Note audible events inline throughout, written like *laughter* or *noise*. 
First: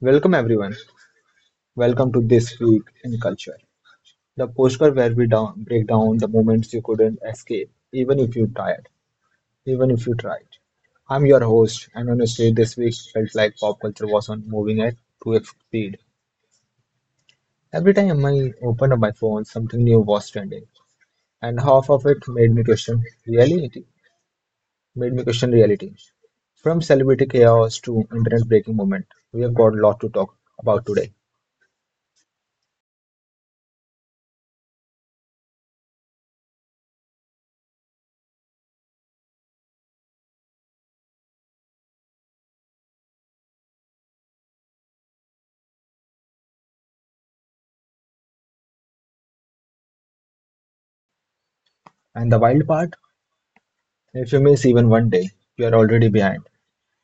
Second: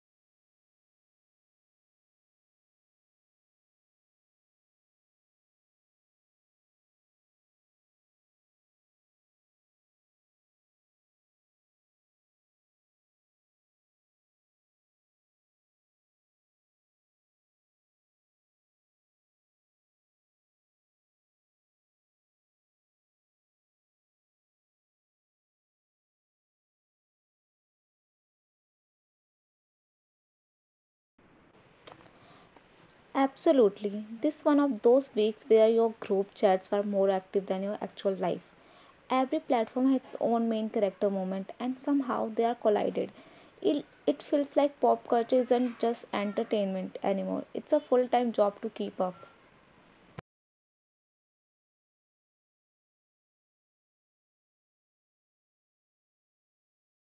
Welcome everyone. Welcome to This Week in Culture, the postcard where break down the moments you couldn't escape, even if you tried, even if you tried. I'm your host, and honestly, this week felt like pop culture was on moving at 2x speed. Every time I opened up my phone, something new was trending, and half of it made me question reality. Made me question reality. From celebrity chaos to internet breaking moment, we have got a lot to talk about today. Absolutely. This one of those weeks where your group chats were more active than your actual life. Every platform has its own main character moment and somehow they are collided. It feels like pop culture isn't just entertainment anymore. It's a full-time job to keep up. And the wild part, if you miss even 1 day, you are already behind.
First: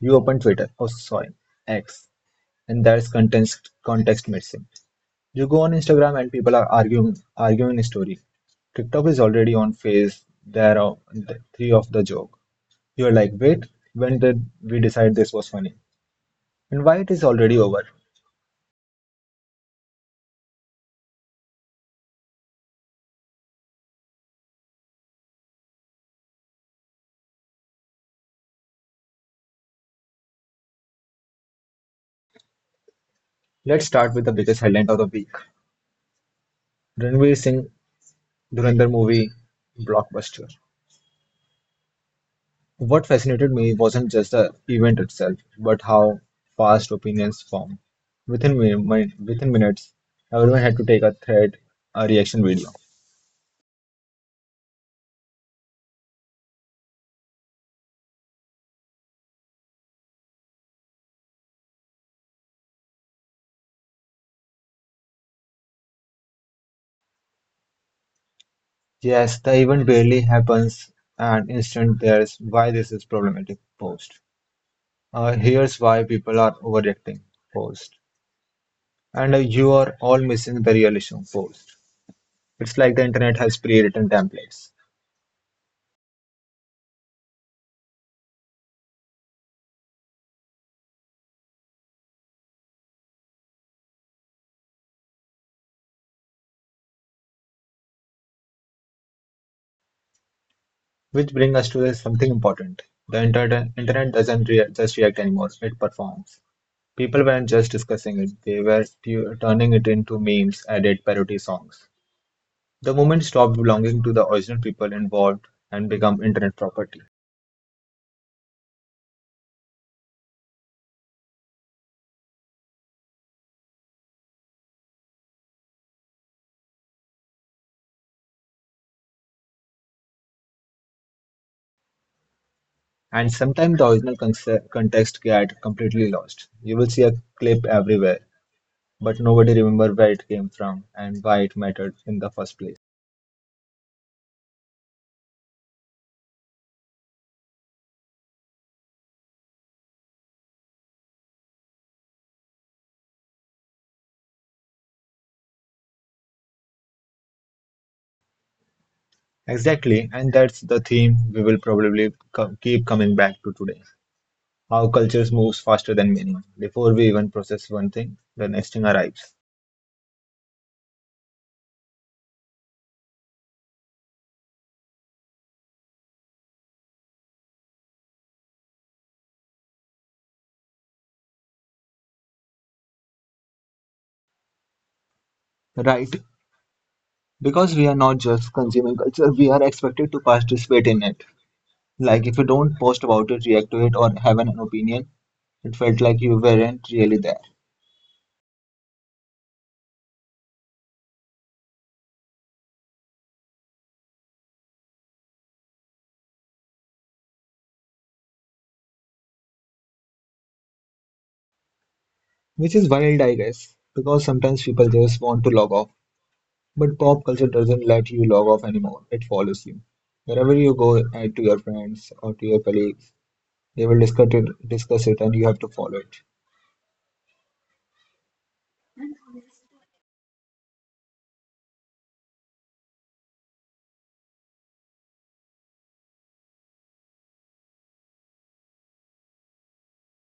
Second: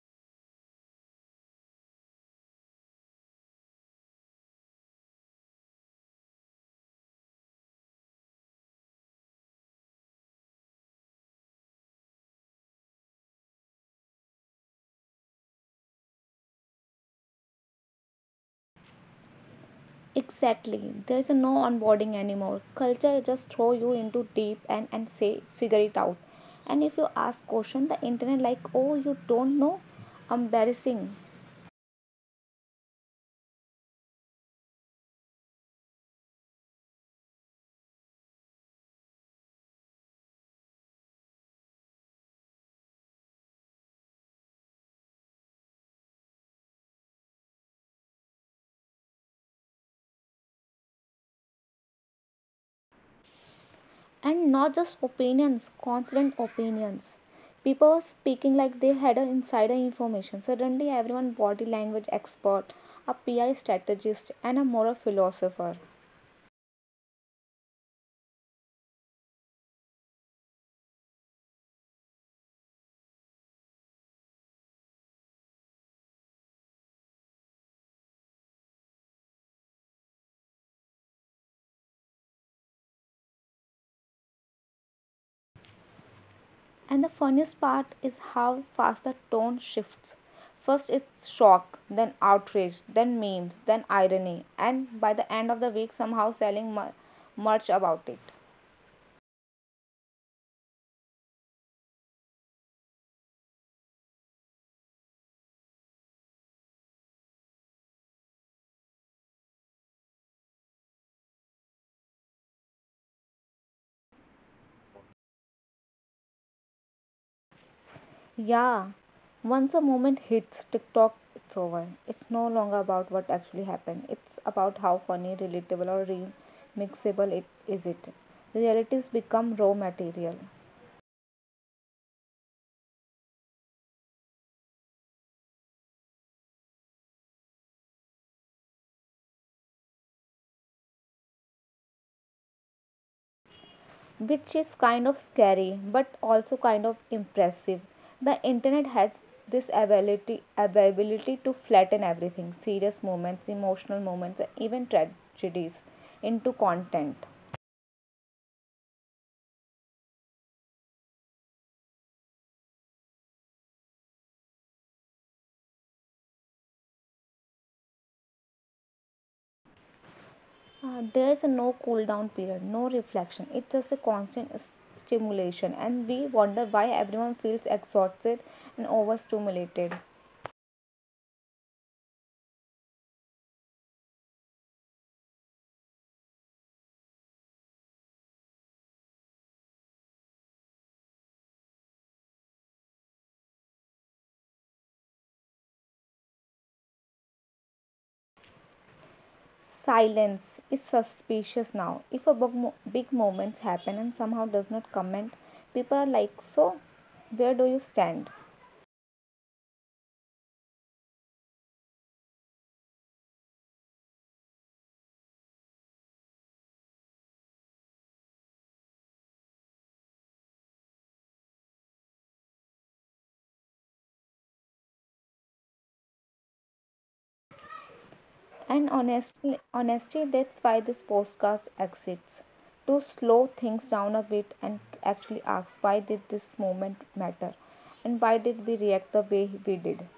You open Twitter, oh sorry, X, and there's context missing. You go on Instagram and people are arguing a story. TikTok is already on phase there are three of the joke. You're like, wait, when did we decide this was funny? And why it is already over? Exactly. There is no onboarding anymore. Culture just throw you into deep and say figure it out. And if you ask question, the internet like, "Oh, you don't know?" Embarrassing. Let's start with the biggest headline of the week. Ranveer Singh Dhurandhar movie blockbuster. What fascinated me wasn't just the event itself, but how fast opinions form. Within minutes, everyone had to take a thread, a reaction video. And not just opinions, confident opinions. People were speaking like they had a insider information. Suddenly, everyone body language expert, a PR strategist, and a moral philosopher. Yes, the event barely happens, and instant there's why this is problematic post. Here's why people are overreacting post. And you are all missing the real issue post. It's like the internet has pre-written templates, And the funniest part is how fast the tone shifts. First, it's shock, then outrage, then memes, then irony, and by the end of the week, somehow selling merch about it. which bring us to something important. The internet doesn't just react anymore, it performs. People weren't just discussing it, they were turning it into memes, edit, parody songs. The movement stopped belonging to the original people involved and become internet property. Yeah, once a moment hits TikTok, it's over. It's no longer about what actually happened. It's about how funny, relatable, or remixable it is. It realities become raw material, And sometimes the original context get completely lost. You will see a clip everywhere, but nobody remember where it came from and why it mattered in the first place. which is kind of scary, but also kind of impressive. The internet has this ability to flatten everything, serious moments, emotional moments, and even tragedies into content. Exactly, and that's the theme we will probably keep coming back to today. How cultures moves faster than meaning. Before we even process one thing, the next thing arrives. There is a no cool down period, no reflection. It's just a constant stimulation, and we wonder why everyone feels exhausted and overstimulated. Right, because we are not just consuming culture, we are expected to participate in it. Like if you don't post about it, react to it, or have an opinion, it felt like you weren't really there. Silence is suspicious now. If a big, big moment happen and somehow does not comment, people are like, "So, where do you stand?" Which is wild, I guess, because sometimes people just want to log off, but pop culture doesn't let you log off anymore. It follows you wherever you go. Add to your friends or to your colleagues, they will discuss it and you have to follow it. And honestly, honesty. That's why this podcast exists to slow things down a bit and actually ask why did this moment matter and why did we react the way we did.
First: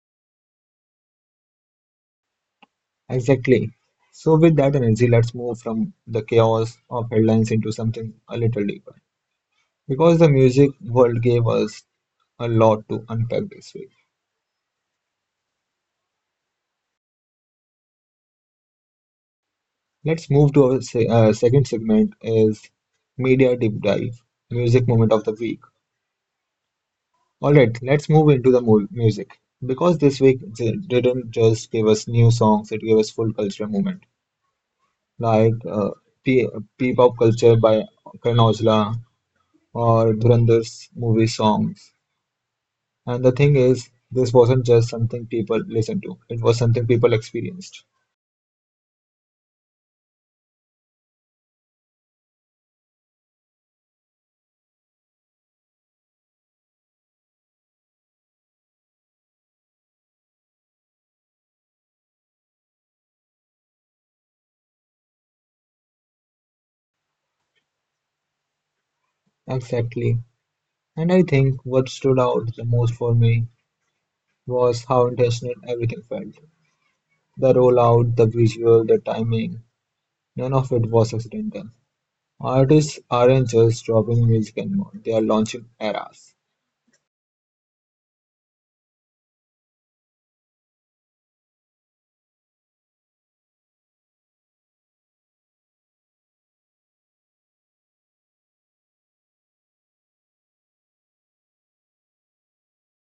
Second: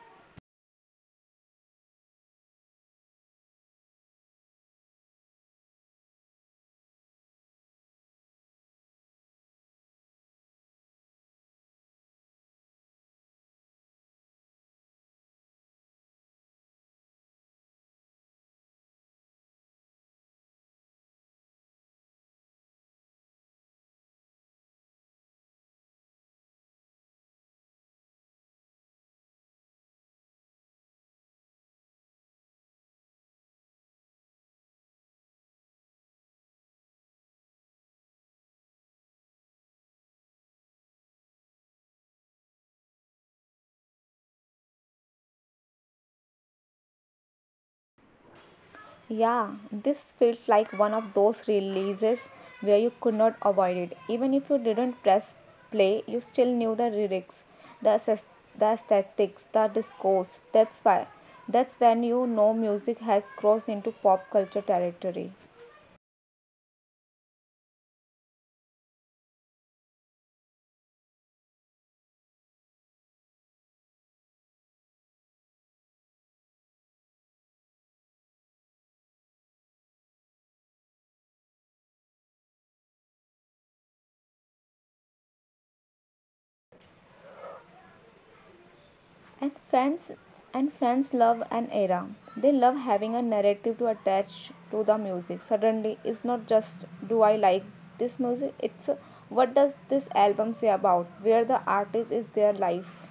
Exactly. So with that energy, let's move from the chaos of headlines into something a little deeper. Because the music world gave us a lot to unpack this week. Let's move to our se second segment, is media deep dive, music moment of the week. All right, let's move into the mu music. Because this week didn't just give us new songs, it gave us full cultural movement. Like P P-pop culture by Karan Aujla or Dhurandar's movie songs. And the thing is, this wasn't just something people listened to, it was something people experienced. Yeah, this feels like one of those releases where you could not avoid it. Even if you didn't press play, you still knew the lyrics, the aes- the aesthetics, the discourse. That's why. That's when you know music has crossed into pop culture territory. Exactly. And I think what stood out the most for me was how intentional everything felt. The rollout, the visual, the timing, none of it was accidental. Artists aren't just dropping music anymore, they are launching eras. and fans and fans love an era. They love having a narrative to attach to the music. Suddenly it's not just do I like this music, it's what does this album say about where the artist is their life,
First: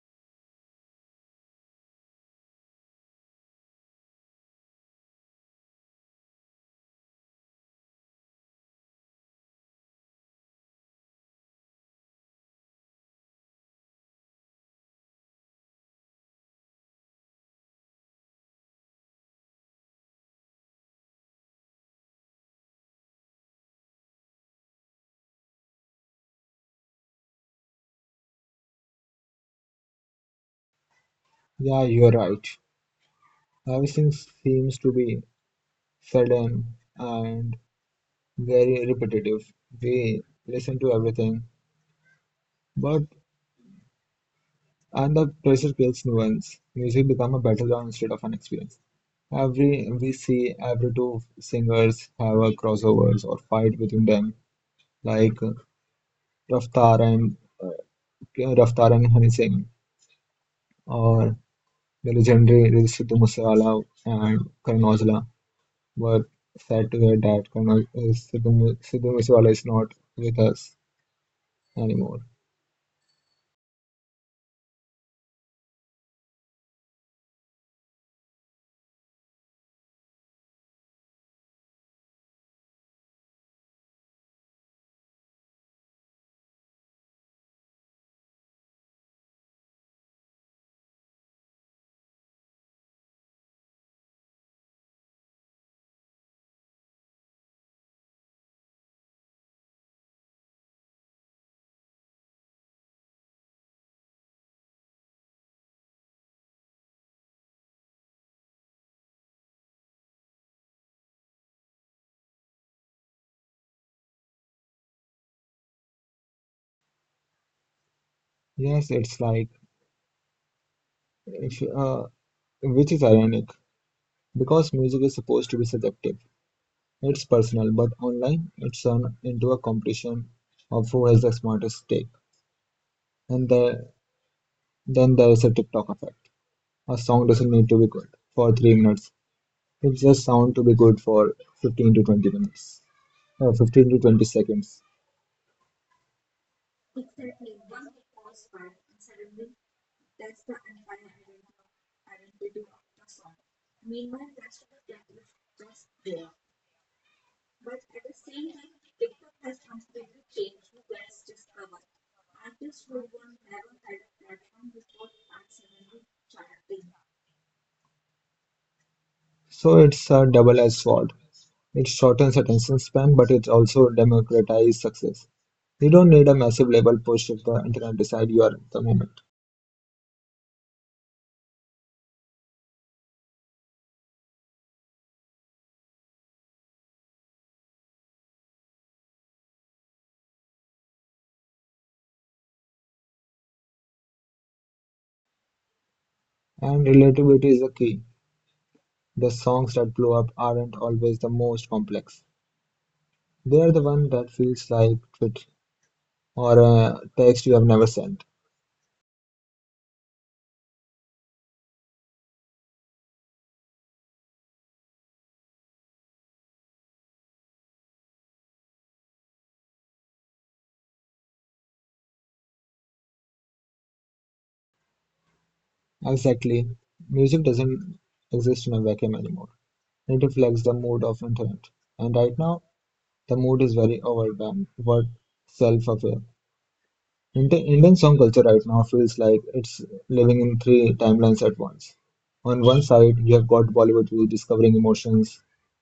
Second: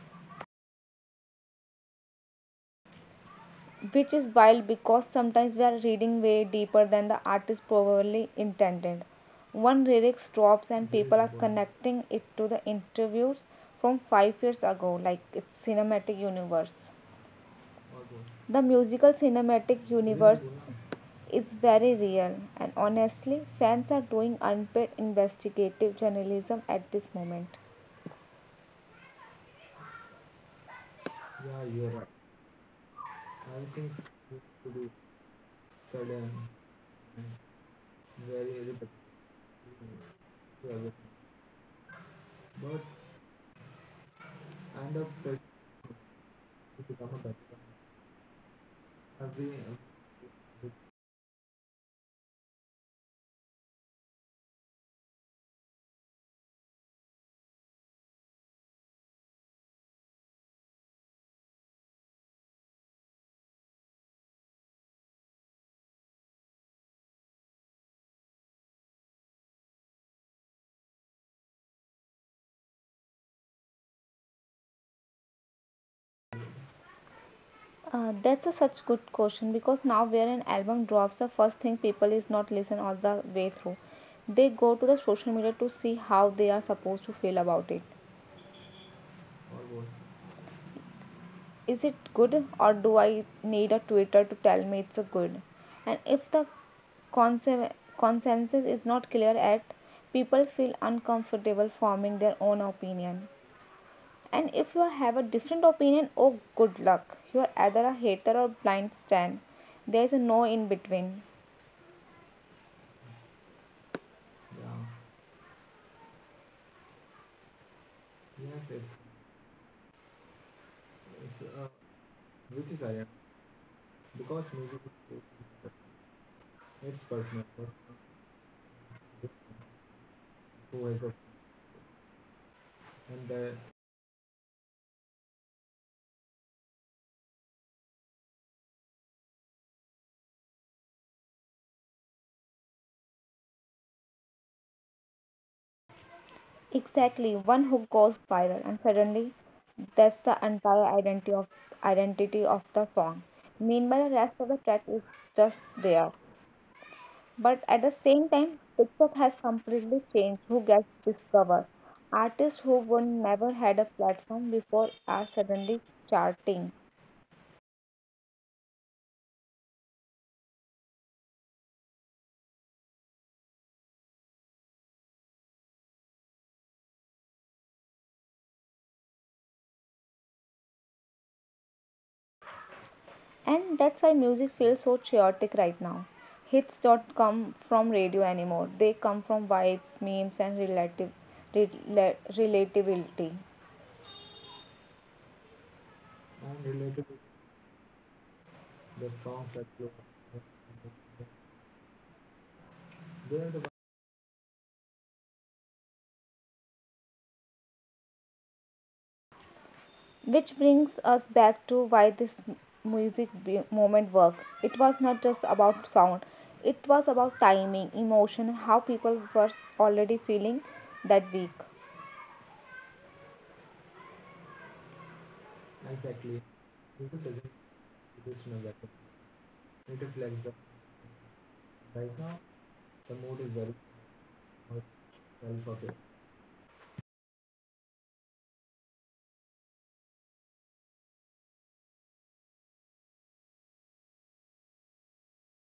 which is wild because sometimes we are reading way deeper than the artist probably intended. One lyric drops and people are connecting it to the interviews from 5 years ago like it's cinematic universe. The musical cinematic universe is very real, and honestly, fans are doing unpaid investigative journalism at this moment. Yeah, you're right. Everything seems to be sudden and very repetitive. We listen to everything, but and the pressure kills nuance. Music become a battleground instead of an experience. Every we see every two singers have a crossovers or fight between them, like Raftar and Raftar and Hani Singh, or the legendary Sidhu Moosewala and Karan Aujla. Were sad to hear that Karan Au- Sidhu Mo- Sidhu Moosewala is not with us anymore. That's a such good question because now where an album drops, the first thing people is not listen all the way through. They go to the social media to see how they are supposed to feel about it. Is it good or do I need a Twitter to tell me it's a good? And if the consen- consensus is not clear at, people feel uncomfortable forming their own opinion. And if you have a different opinion, oh good luck. You are either a hater or blind stan. There is no in between. Yes, it's like if which is ironic because music is supposed to be subjective. It's personal, but online it's turned into a competition of who has the smartest take. And then there's a TikTok effect. A song doesn't need to be good for 3 minutes. It just sound to be good for 15 to 20 minutes, uh, 15 to 20 seconds. Exactly, one who goes viral and suddenly that's the entire identity of the song. Meanwhile, the rest of the track is just there. But at the same time, TikTok has completely changed who gets discovered. Artists who would never had a platform before are suddenly charting. So it's a double-edged sword. It shortens attention span, but it also democratizes success. You don't need a massive label push if the internet decide you are the moment. And that's why music feels so chaotic right now. Hits don't come from radio anymore. They come from vibes, memes, and relatability. And relatability is a key. The songs that blow up aren't always the most complex. They're the one that feels like tweet or a text you have never sent. Which brings us back to why this music moment worked. It was not just about sound, it was about timing, emotion, and how people were already feeling that week. Exactly. Music doesn't exist in a vacuum anymore. It reflects the mood of internet. And right now, the mood is very overwhelmed, but self-aware. Indian song culture right now feels like it's living in three timelines at once. On one side, you have got Bollywood rediscovering emotions,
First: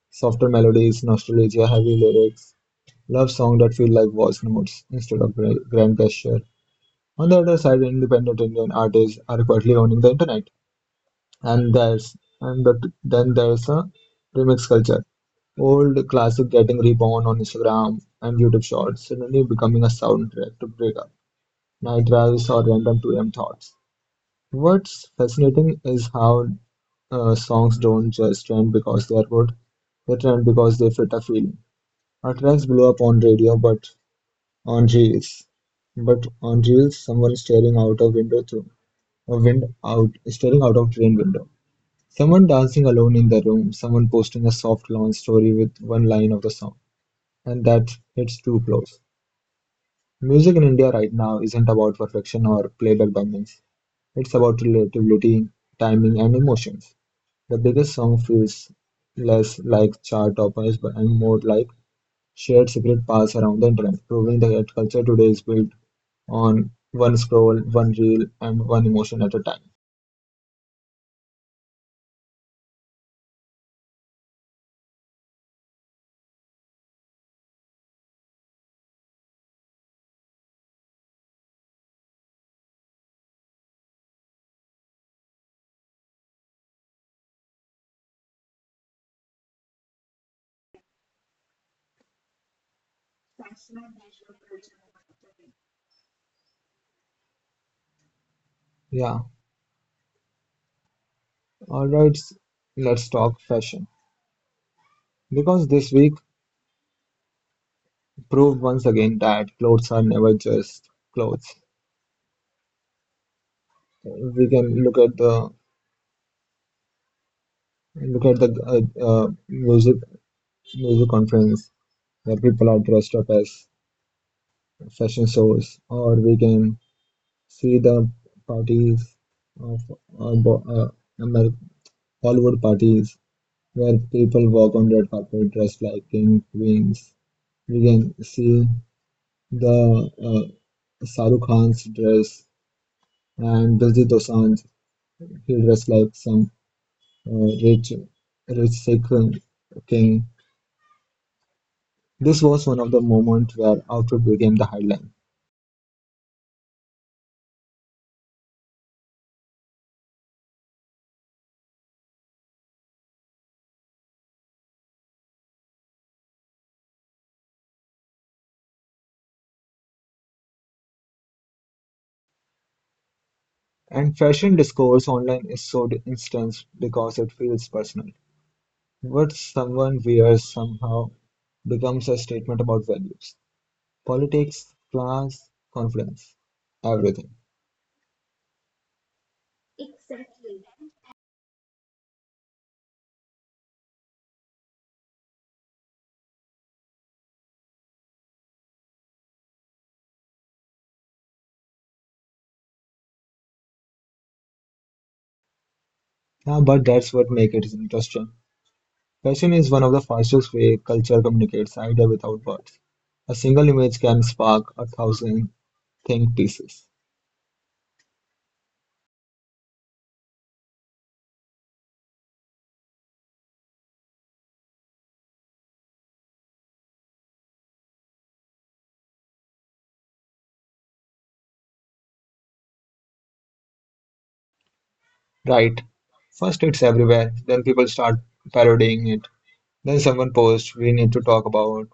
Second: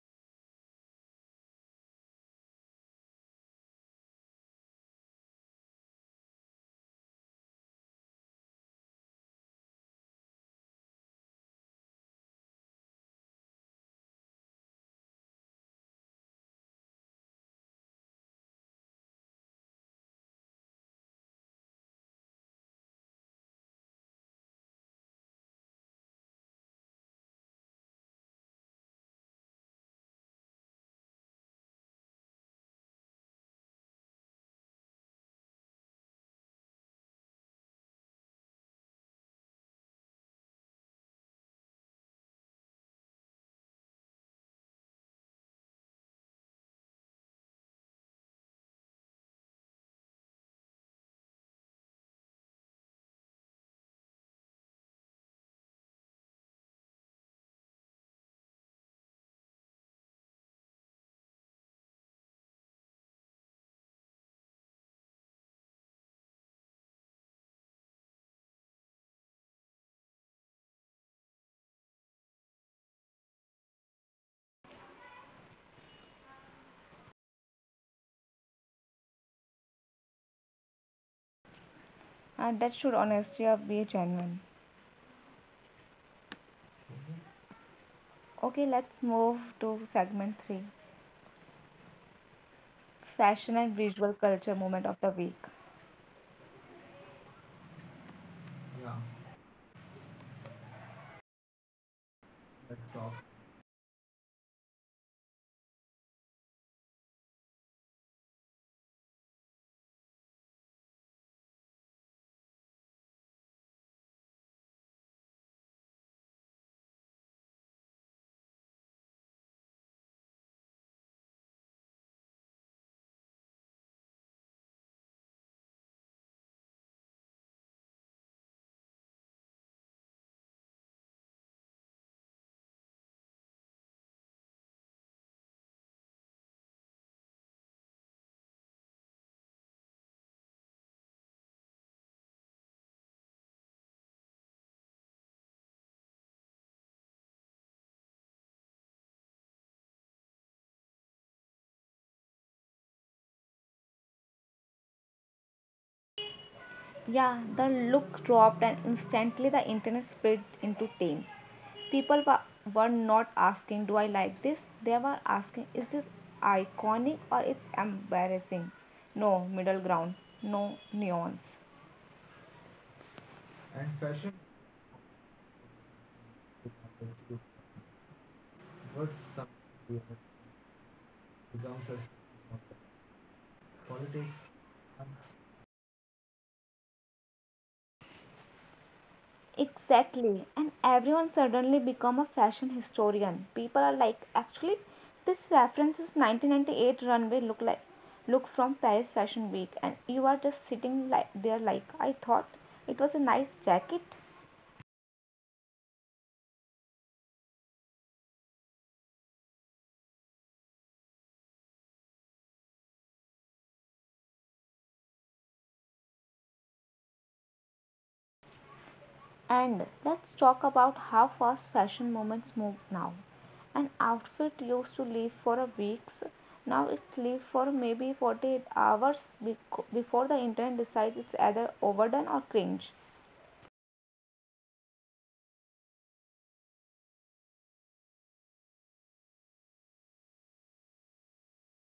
softer melodies, nostalgia, heavy lyrics, love songs that feel like voice notes instead of grand gesture. On the other side, independent Indian artists are quietly owning the internet, and there's and but then there's a remix culture. Old classic getting reborn on Instagram and YouTube Shorts, suddenly becoming a soundtrack to break up, night drives, or random 2am thoughts. What's fascinating is how songs don't just trend because they are good; they trend because they fit a feeling. Our tracks blow up on radio, but Angeles, Angeles someone staring out a window through a wind out staring out of train window. Someone dancing alone in the room, someone posting a soft long story with one line of the song. And that hits too close. Music in India right now isn't about perfection or playback bangings. It's about relativity, timing and emotions. The biggest song feels less like chart toppers and more like shared secret paths around the internet, proving that culture today is built on one scroll, one reel, and one emotion at a time. And that should honestly be genuine. Okay, let's move to segment 3, Fashion and Visual Culture Moment of the Week. Yeah, alright, let's talk fashion. Because this week proved once again that clothes are never just clothes. We can look at the music conference where people are dressed up as fashion shows, or we can see the parties of uh, bo- uh, Amer- Hollywood parties, where people walk on red carpet dressed like king, queens. We can see the Shahrukh Khan's dress and Diljit Dosanjh. He dressed like some uh, rich, rich Sikh king. This was one of the moments where outfit became the headline. Yeah, the look dropped, and instantly the internet split into teams. People were not asking, "Do I like this?" They were asking, "Is this iconic or it's embarrassing?" No middle ground, no nuance. And fashion discourse online is so intense because it feels personal. What someone wears somehow becomes a statement about values. Politics, class, confidence, everything. Exactly, and everyone suddenly become a fashion historian. People are like, actually, this reference is 1998 runway look like look from Paris Fashion Week, and you are just sitting like there like I thought it was a nice jacket. Yeah, but that's what makes it interesting. Fashion is one of the fastest way culture communicates idea without words. A single image can spark a thousand think pieces. And let's talk about how fast fashion moments move now. An outfit used to live for a weeks, now it's live for maybe 48 hours before the internet decides it's either overdone or cringe. Right. First it's everywhere, then people start parodying it. Then someone posts, we need to talk about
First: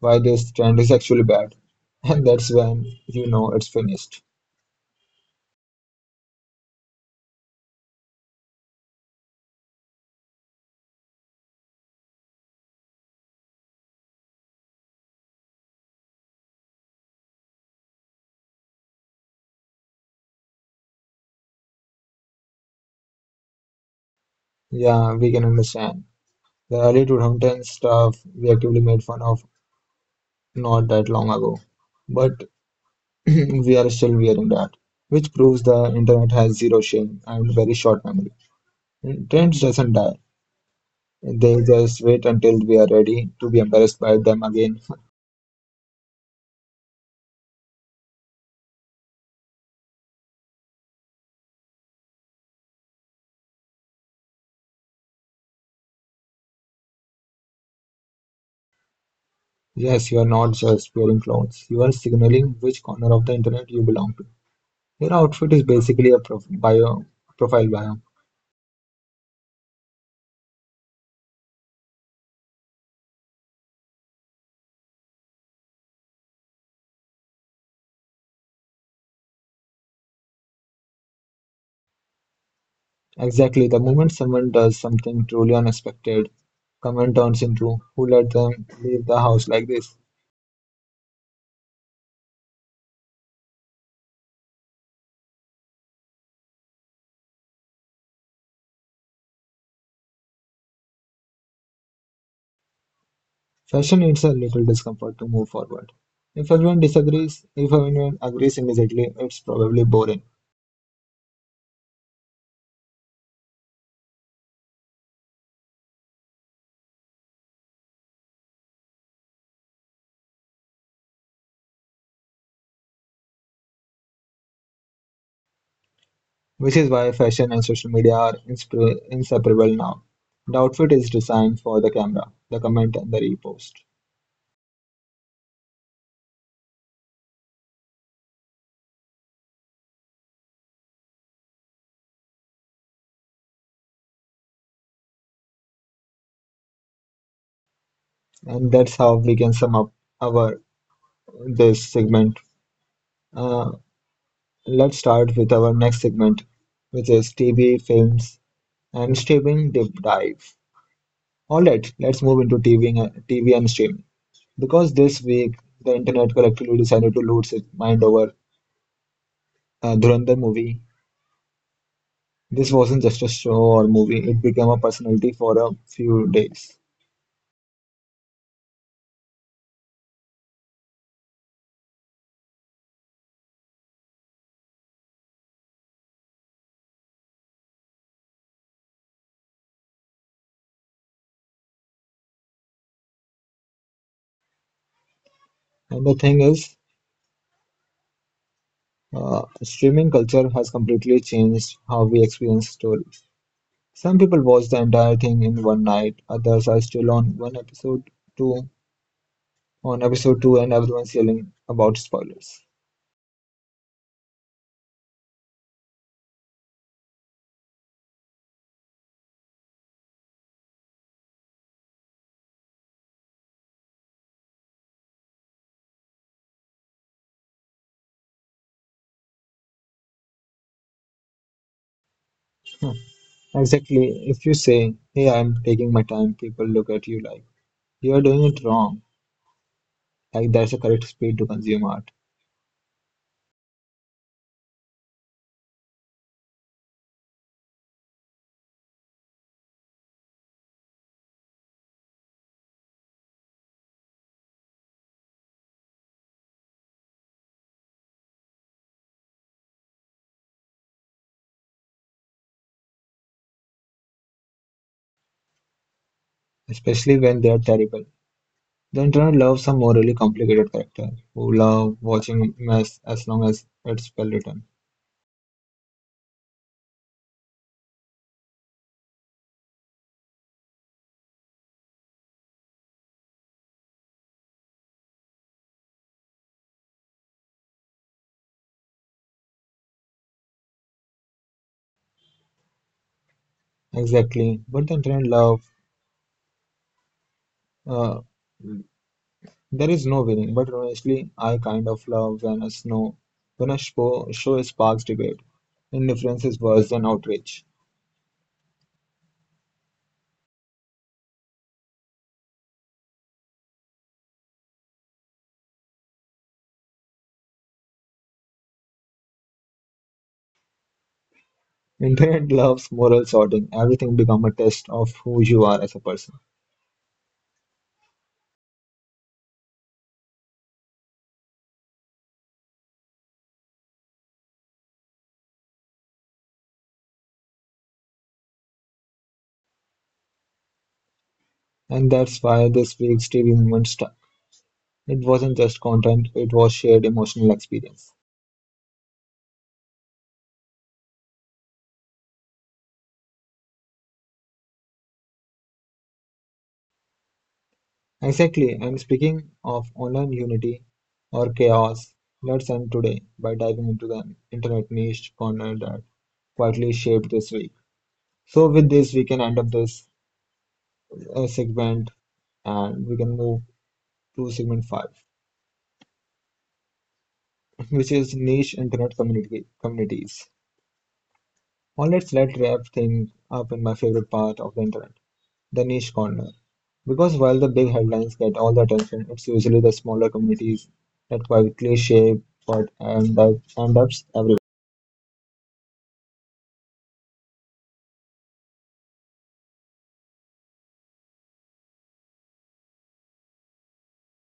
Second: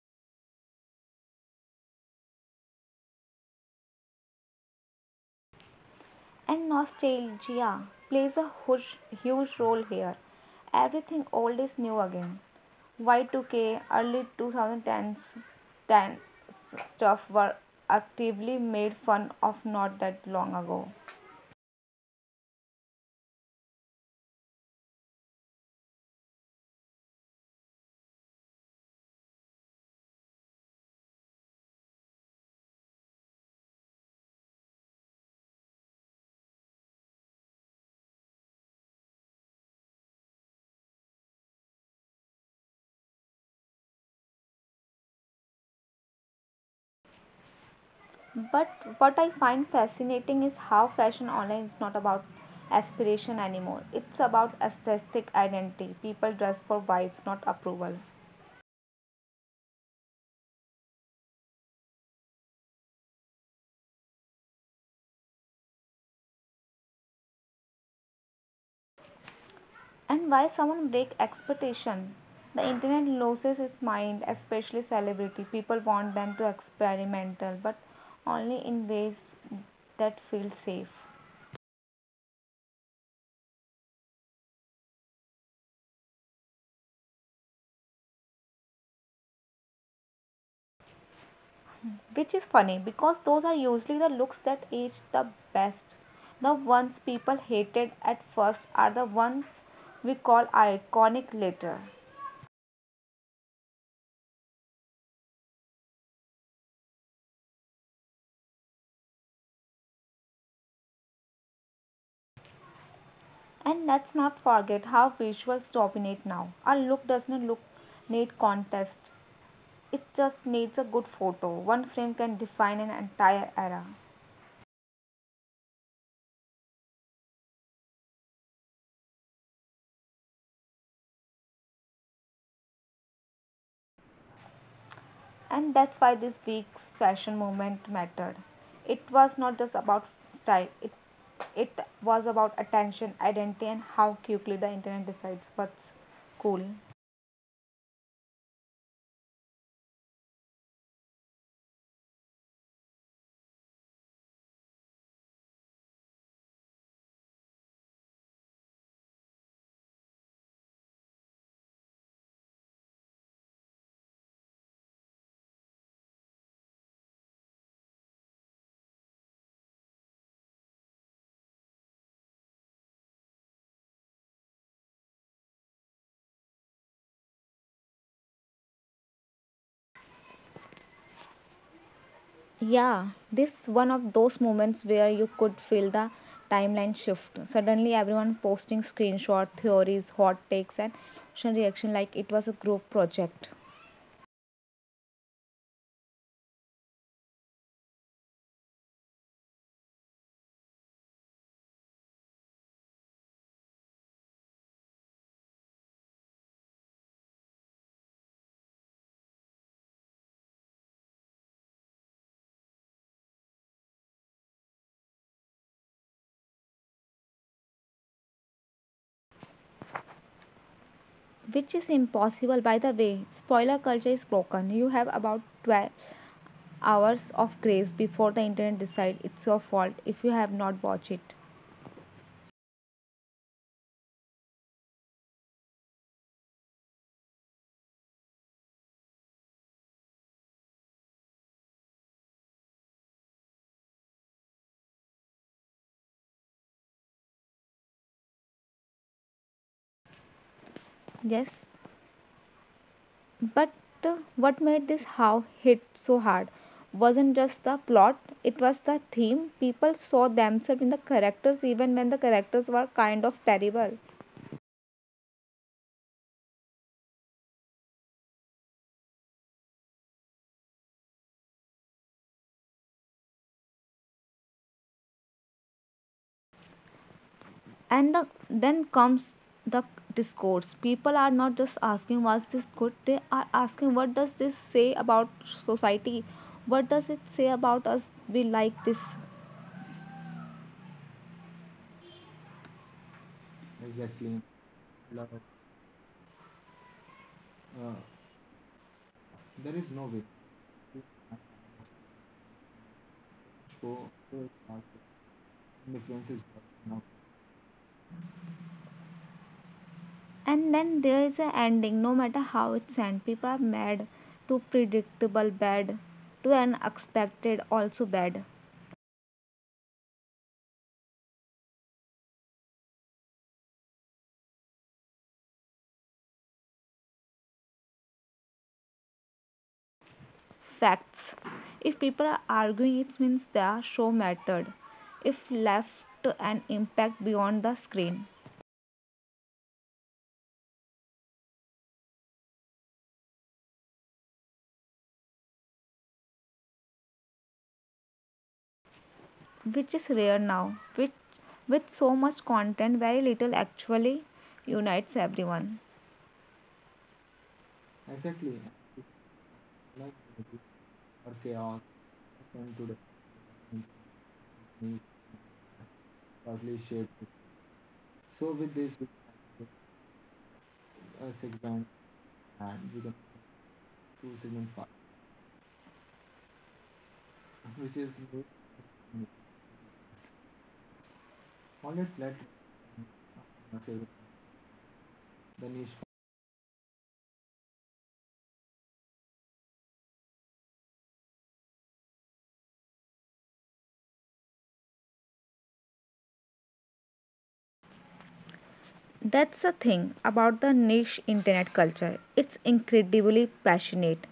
why this trend is actually bad. *laughs* And that's when you know it's finished. And nostalgia plays a huge role here. Everything old is new again. Y2K, early 2010s, 10 stuff were actively made fun of not that long ago. Yeah, we can understand. The early 2010 stuff we actively made fun of not that long ago, but *clears throat* we are still wearing that, which proves the internet has zero shame and very short memory. Trends doesn't die. They just wait until we are ready to be embarrassed by them again. *laughs* But what I find fascinating is how fashion online is not about aspiration anymore. It's about aesthetic identity. People dress for vibes, not approval. Yes, you are not just wearing clothes. You are signaling which corner of the internet you belong to. Your outfit is basically a profile bio. And why someone break expectation? The internet loses its mind, especially celebrity. People want them to experimental, but only in ways that feel safe. Exactly. The moment someone does something truly unexpected, comment turns into who let them leave the house like this? Which is funny because those are usually the looks that age the best. The ones people hated at first are the ones we call iconic later. Fashion needs a little discomfort to move forward. If everyone disagrees, if everyone agrees immediately, it's probably boring, And let's not forget how visuals dominate now. A look does not look need contest. It just needs a good photo. One frame can define an entire era. which is why fashion and social media are inseparable now. The outfit is designed for the camera, the comment, and the repost. And that's why this week's fashion movement mattered. It was not just about style, it was about attention, identity, and how quickly the internet decides what's cool. And that's how we can sum up our this segment. Uh, let's start with our next segment, which is TV, films, and streaming deep dive. All right, let's move into TV and streaming. Because this week, the internet collectively decided to lose its mind over Dhurandhar movie. This wasn't just a show or movie, it became a personality for a few days. Yeah, this one of those moments where you could feel the timeline shift. Suddenly, everyone posting screenshot theories, hot takes, and emotional reaction like it was a group project, And the thing is, streaming culture has completely changed how we experience stories. Some people watch the entire thing in one night, others are still on two, episode two, and everyone's yelling about spoilers. which is impossible. By the way, spoiler culture is broken. You have about 12 hours of grace before the internet decide it's your fault if you have not watched it. Huh. Exactly, if you say, hey, I'm taking my time, people look at you like, you're doing it wrong. Like there's a correct speed to consume art, Yes, but what made this how hit so hard wasn't just the plot, it was the theme. People saw themselves in the characters even when the characters were kind of terrible. especially when they are terrible. The internet loves some morally complicated character who love watching mess as long as it's well written. And then comes the discourse. People are not just asking was this good, they are asking what does this say about society, what does it say about us we like this. Exactly, but the internet love uh, there is no winning. But honestly, I kind of love when a snow when a show show sparks debate. Indifference is worse than outrage. And then there is a ending. No matter how it's end, people are mad. Too predictable bad, too unexpected also bad. Internet loves moral sorting. Everything become a test of who you are as a person, Facts. If people are arguing it means their show mattered, if left an impact beyond the screen. and that's why this week's TV moment st It wasn't just content, it was shared emotional experience. Which is rare now, which with so much content very little actually unites everyone. Exactly, I'm speaking of online unity or chaos. Let's end today by diving into the internet niche corner that quietly shaped this week. So, with this, we can end up this segment, and we can move to segment 5, *laughs* which is niche internet community communities. Now, let's let wrap things up in my favorite part of the internet. The niche corner: because while the big headlines get all the attention, it's usually the smaller communities that quietly shape what end up everywhere. That's the thing about the niche internet culture, it's incredibly passionate.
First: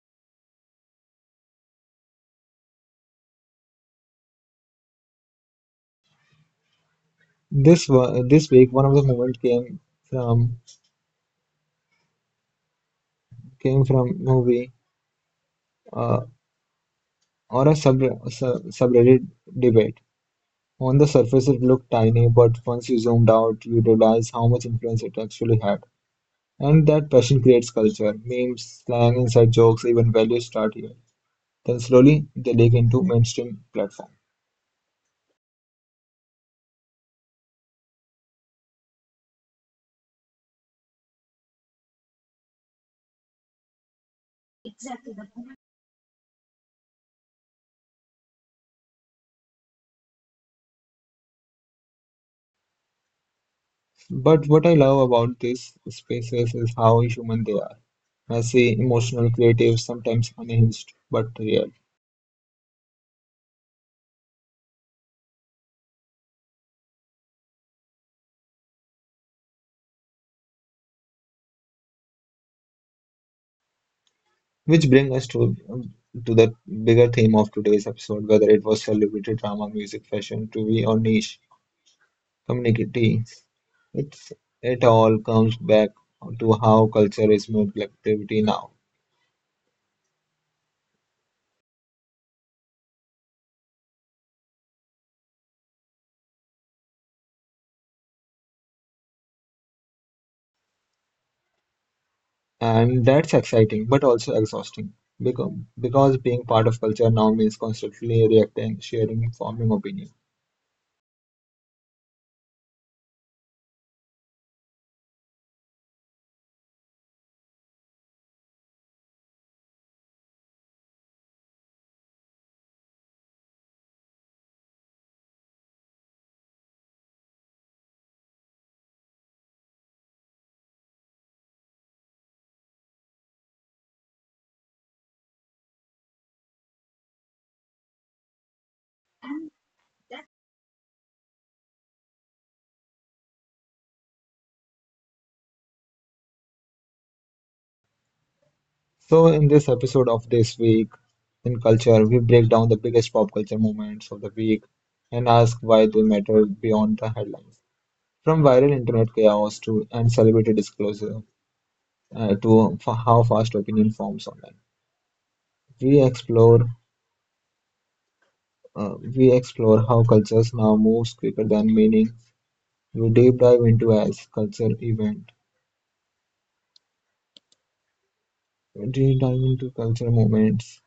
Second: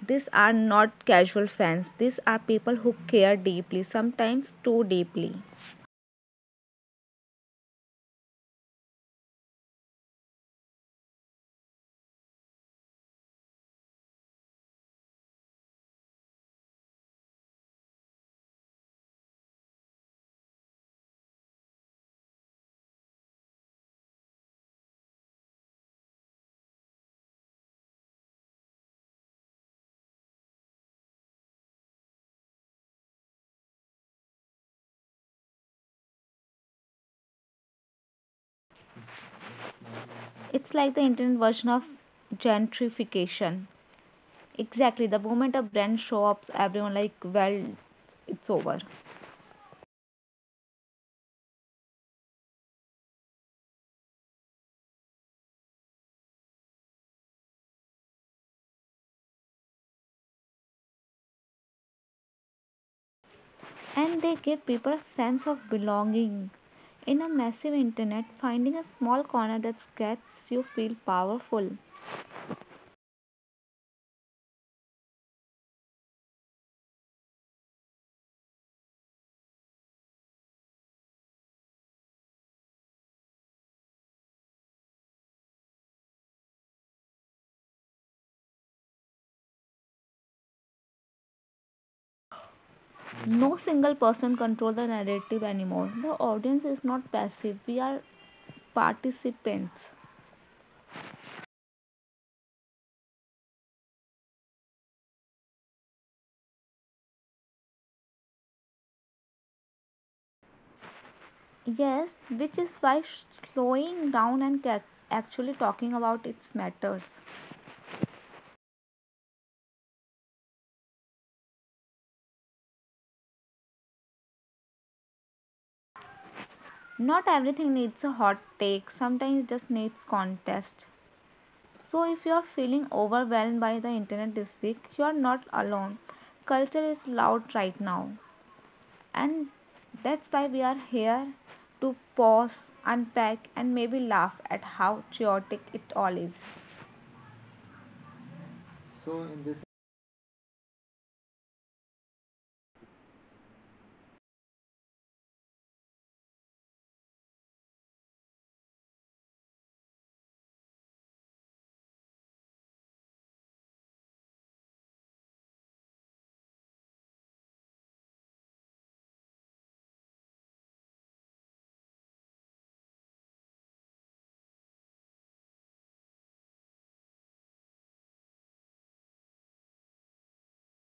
These are not casual fans, these are people who care deeply, sometimes too deeply. This week, one of the moments came from from movie, uh, or a subreddit debate. On the surface, it looked tiny, but once you zoomed out, you realize how much influence it actually had. And that passion creates culture, memes, slang, inside jokes, even values start here. Then slowly they leak into mainstream platforms. It's like the internet version of gentrification. Exactly, the moment a brand shows up, everyone like, well, it's over. But what I love about these spaces is how human they are. Messy, emotional, creative, sometimes unhinged, but real. And they give people a sense of belonging. In a massive internet, finding a small corner that gets you feel powerful. Which brings us to the bigger theme of today's episode, whether it was celebrity drama, music, fashion, TV, or niche communities. It's it all comes back to how culture is more collectivity now. No single person controls the narrative anymore. The audience is not passive, we are participants. And that's exciting, but also exhausting. Because, because being part of culture now means constantly reacting, sharing, forming opinion. Yes, which is why slowing down and actually talking about it matters. Not everything needs a hot take, sometimes it just needs contest. So, if you're feeling overwhelmed by the internet this week, you're not alone. Culture is loud right now, and that's why we are here to pause, unpack, and maybe laugh at how chaotic it all is. So, in this episode of This Week in Culture, we break down the biggest pop culture moments of the week and ask why they matter beyond the headlines. From viral internet chaos to and celebrity disclosure, to how fast opinion forms online, we explore we explore how cultures now moves quicker than meaning. We deep dive into as culture event, we deep dive into culture moments,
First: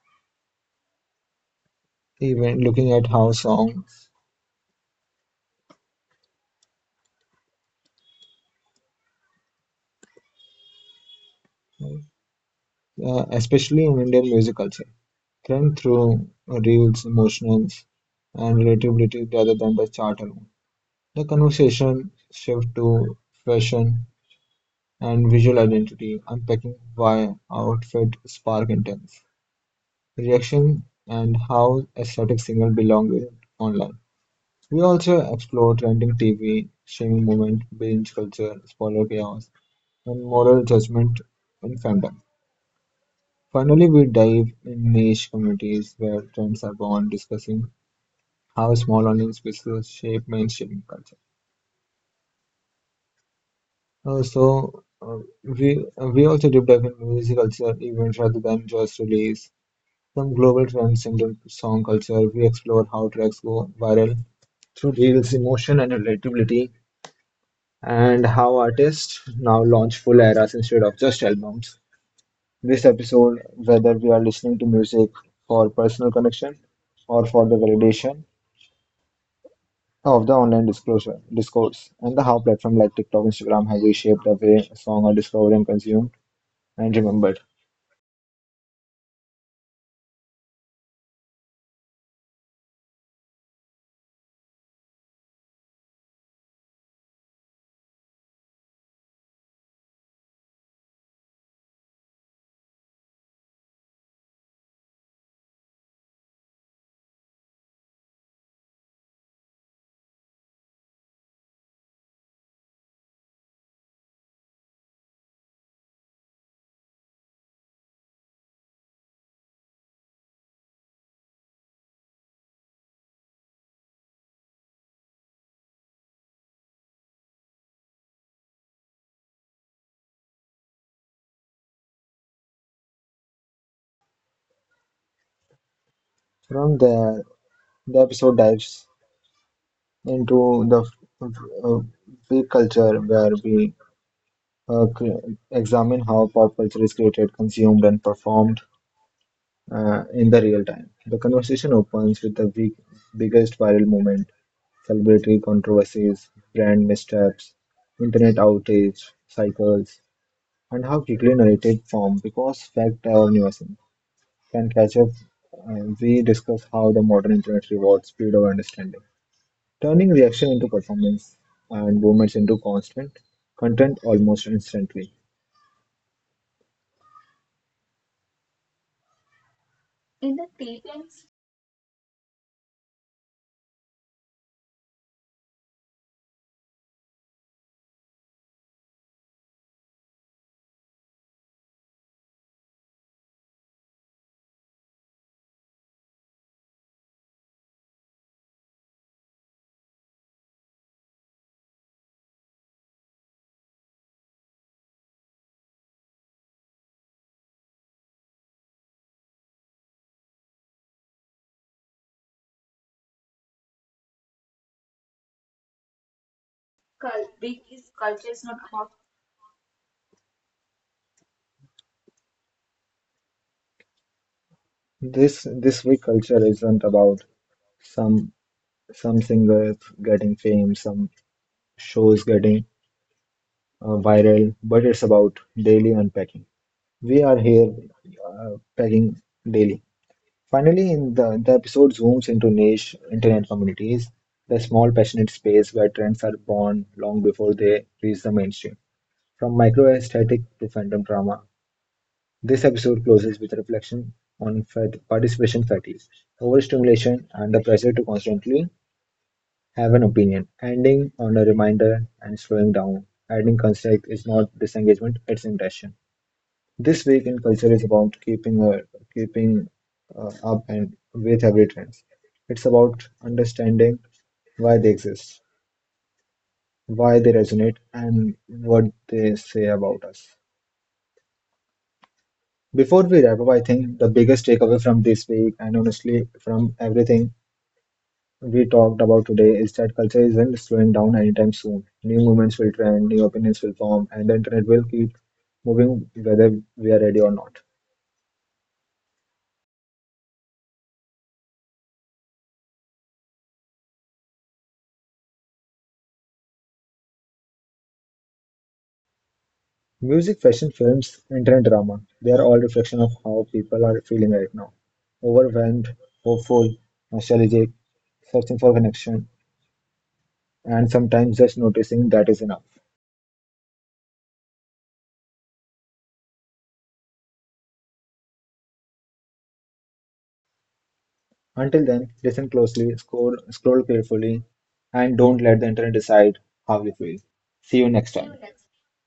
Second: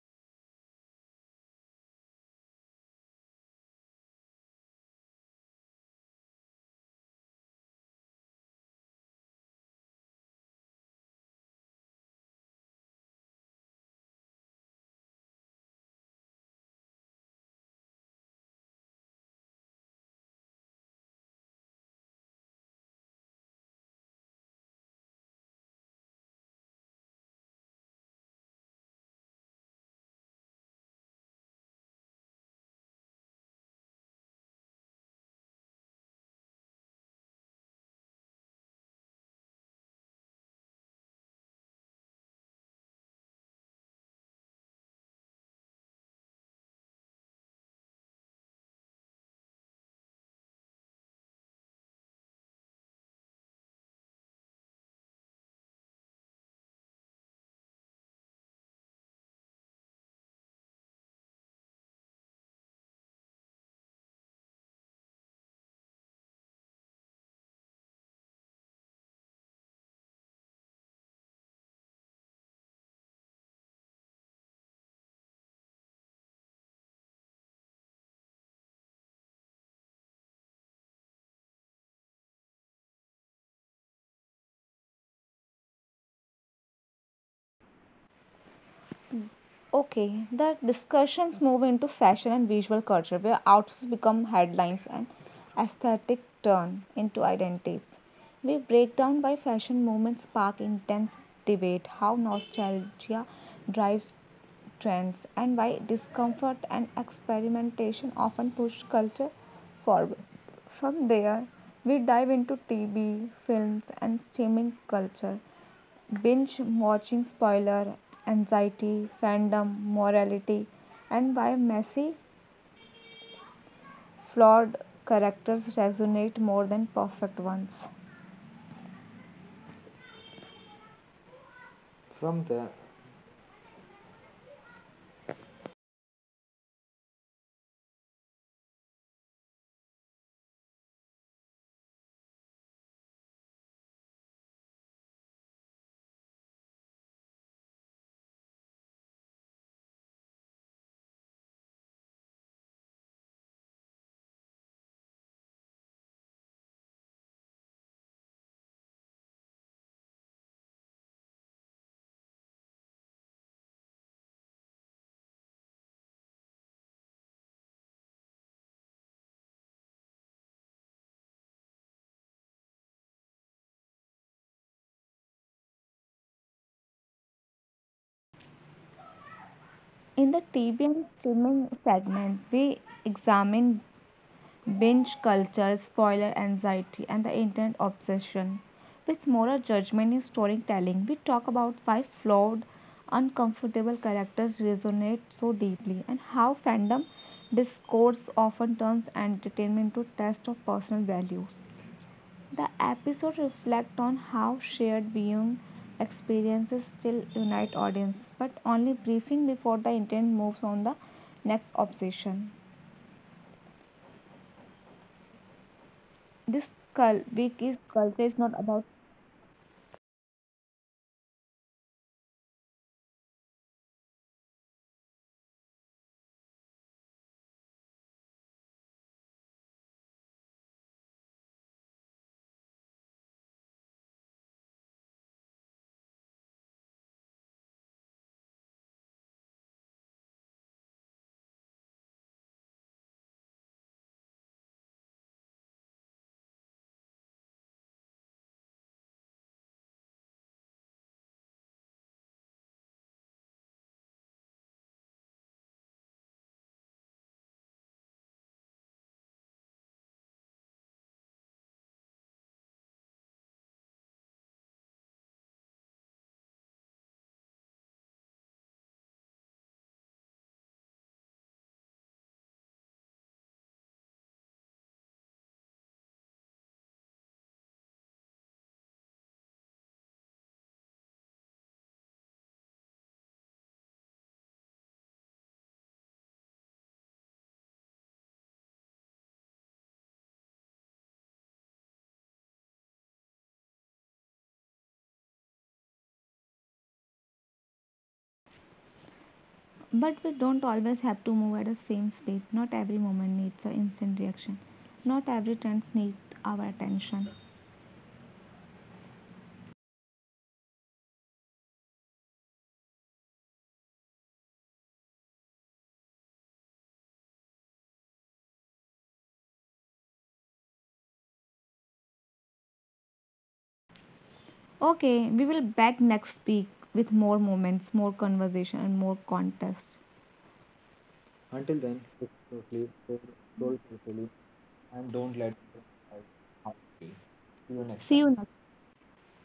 even looking at how songs, especially in Indian music culture, trend through reels, emotions, and relatability rather than the chart alone. The conversation shift to fashion and visual identity, unpacking why outfit spark intense reaction and how aesthetic signal belong in online. We also explore trending TV, shaming movement, binge culture, spoiler chaos, and moral judgment in fandom. Finally, we dive in niche communities where trends are born, discussing how small online spaces shape mainstream culture. Uh, so uh, we we also deep dive in music culture events rather than just release. Some global trends in the song culture. We explore how tracks go viral through reels, emotion, and relatability, and how artists now launch full eras instead of just albums. This episode, whether we are listening to music for personal connection or for the validation, of the online disclosure discourse and the how platform like TikTok, Instagram have reshaped the way a song are discovered and consumed and remembered. Okay, the discussions move into fashion and visual culture, where outfits become headlines and aesthetic turn into identities. We break down why fashion movements spark intense debate, how nostalgia drives trends, and why discomfort and experimentation often push culture forward. From there, we dive into TV, films, and streaming culture, binge watching spoiler, anxiety, fandom, morality, and why messy, flawed characters resonate more than perfect ones. From there, the episode dives into the uh, freak culture where we examine how pop culture is created, consumed, and performed in the real time. The conversation opens with the biggest viral moment, celebrity controversies, brand missteps, internet outage cycles, and how quickly narrative form, because fact or news can catch up. We discuss how the modern internet rewards speed of understanding, turning reaction into performance and movements into constant content almost instantly. In the TV and streaming segment, we examine binge culture, spoiler anxiety, and the internet obsession with moral judgment in storytelling. We talk about why flawed, uncomfortable characters resonate so deeply and how fandom discourse often turns entertainment to test of personal values. The episode reflects on how shared viewing experiences still unite audience, but only briefing before the intent moves on the next obsession. This cul- week is culture is not about This week culture isn't about some some singers getting fame, some shows getting viral, but it's about daily unpacking. We are here, packing daily. Finally, in the episode zooms into niche internet communities, the small passionate space where trends are born long before they reach the mainstream. From micro aesthetic to fandom drama, this episode closes with reflection on participation fatigue, overstimulation, and the pressure to constantly have an opinion. Ending on a reminder and slowing down, adding context is not disengagement, it's intention. This week in culture is about keeping keeping up and with every trends. It's about understanding why they exist, why they resonate, and what they say about us. Before we wrap up, I think the biggest takeaway from this week, and honestly from everything we talked about today, is that culture isn't slowing down anytime soon. New movements will trend, new opinions will form, and the internet will keep moving whether we are ready or not. But we don't always have to move at the same speed. Not every moment needs an instant reaction, not every trend needs our attention. Music, fashion, films, internet drama, they are all reflection of how people are feeling right now. Overwhelmed, hopeful, nostalgic, searching for connection, and sometimes just noticing that is enough. Okay, we will back next week with more moments, more conversation, and more context. Until then, listen closely, scroll carefully, and don't let the internet decide how you feel. See you next See time. You time. next.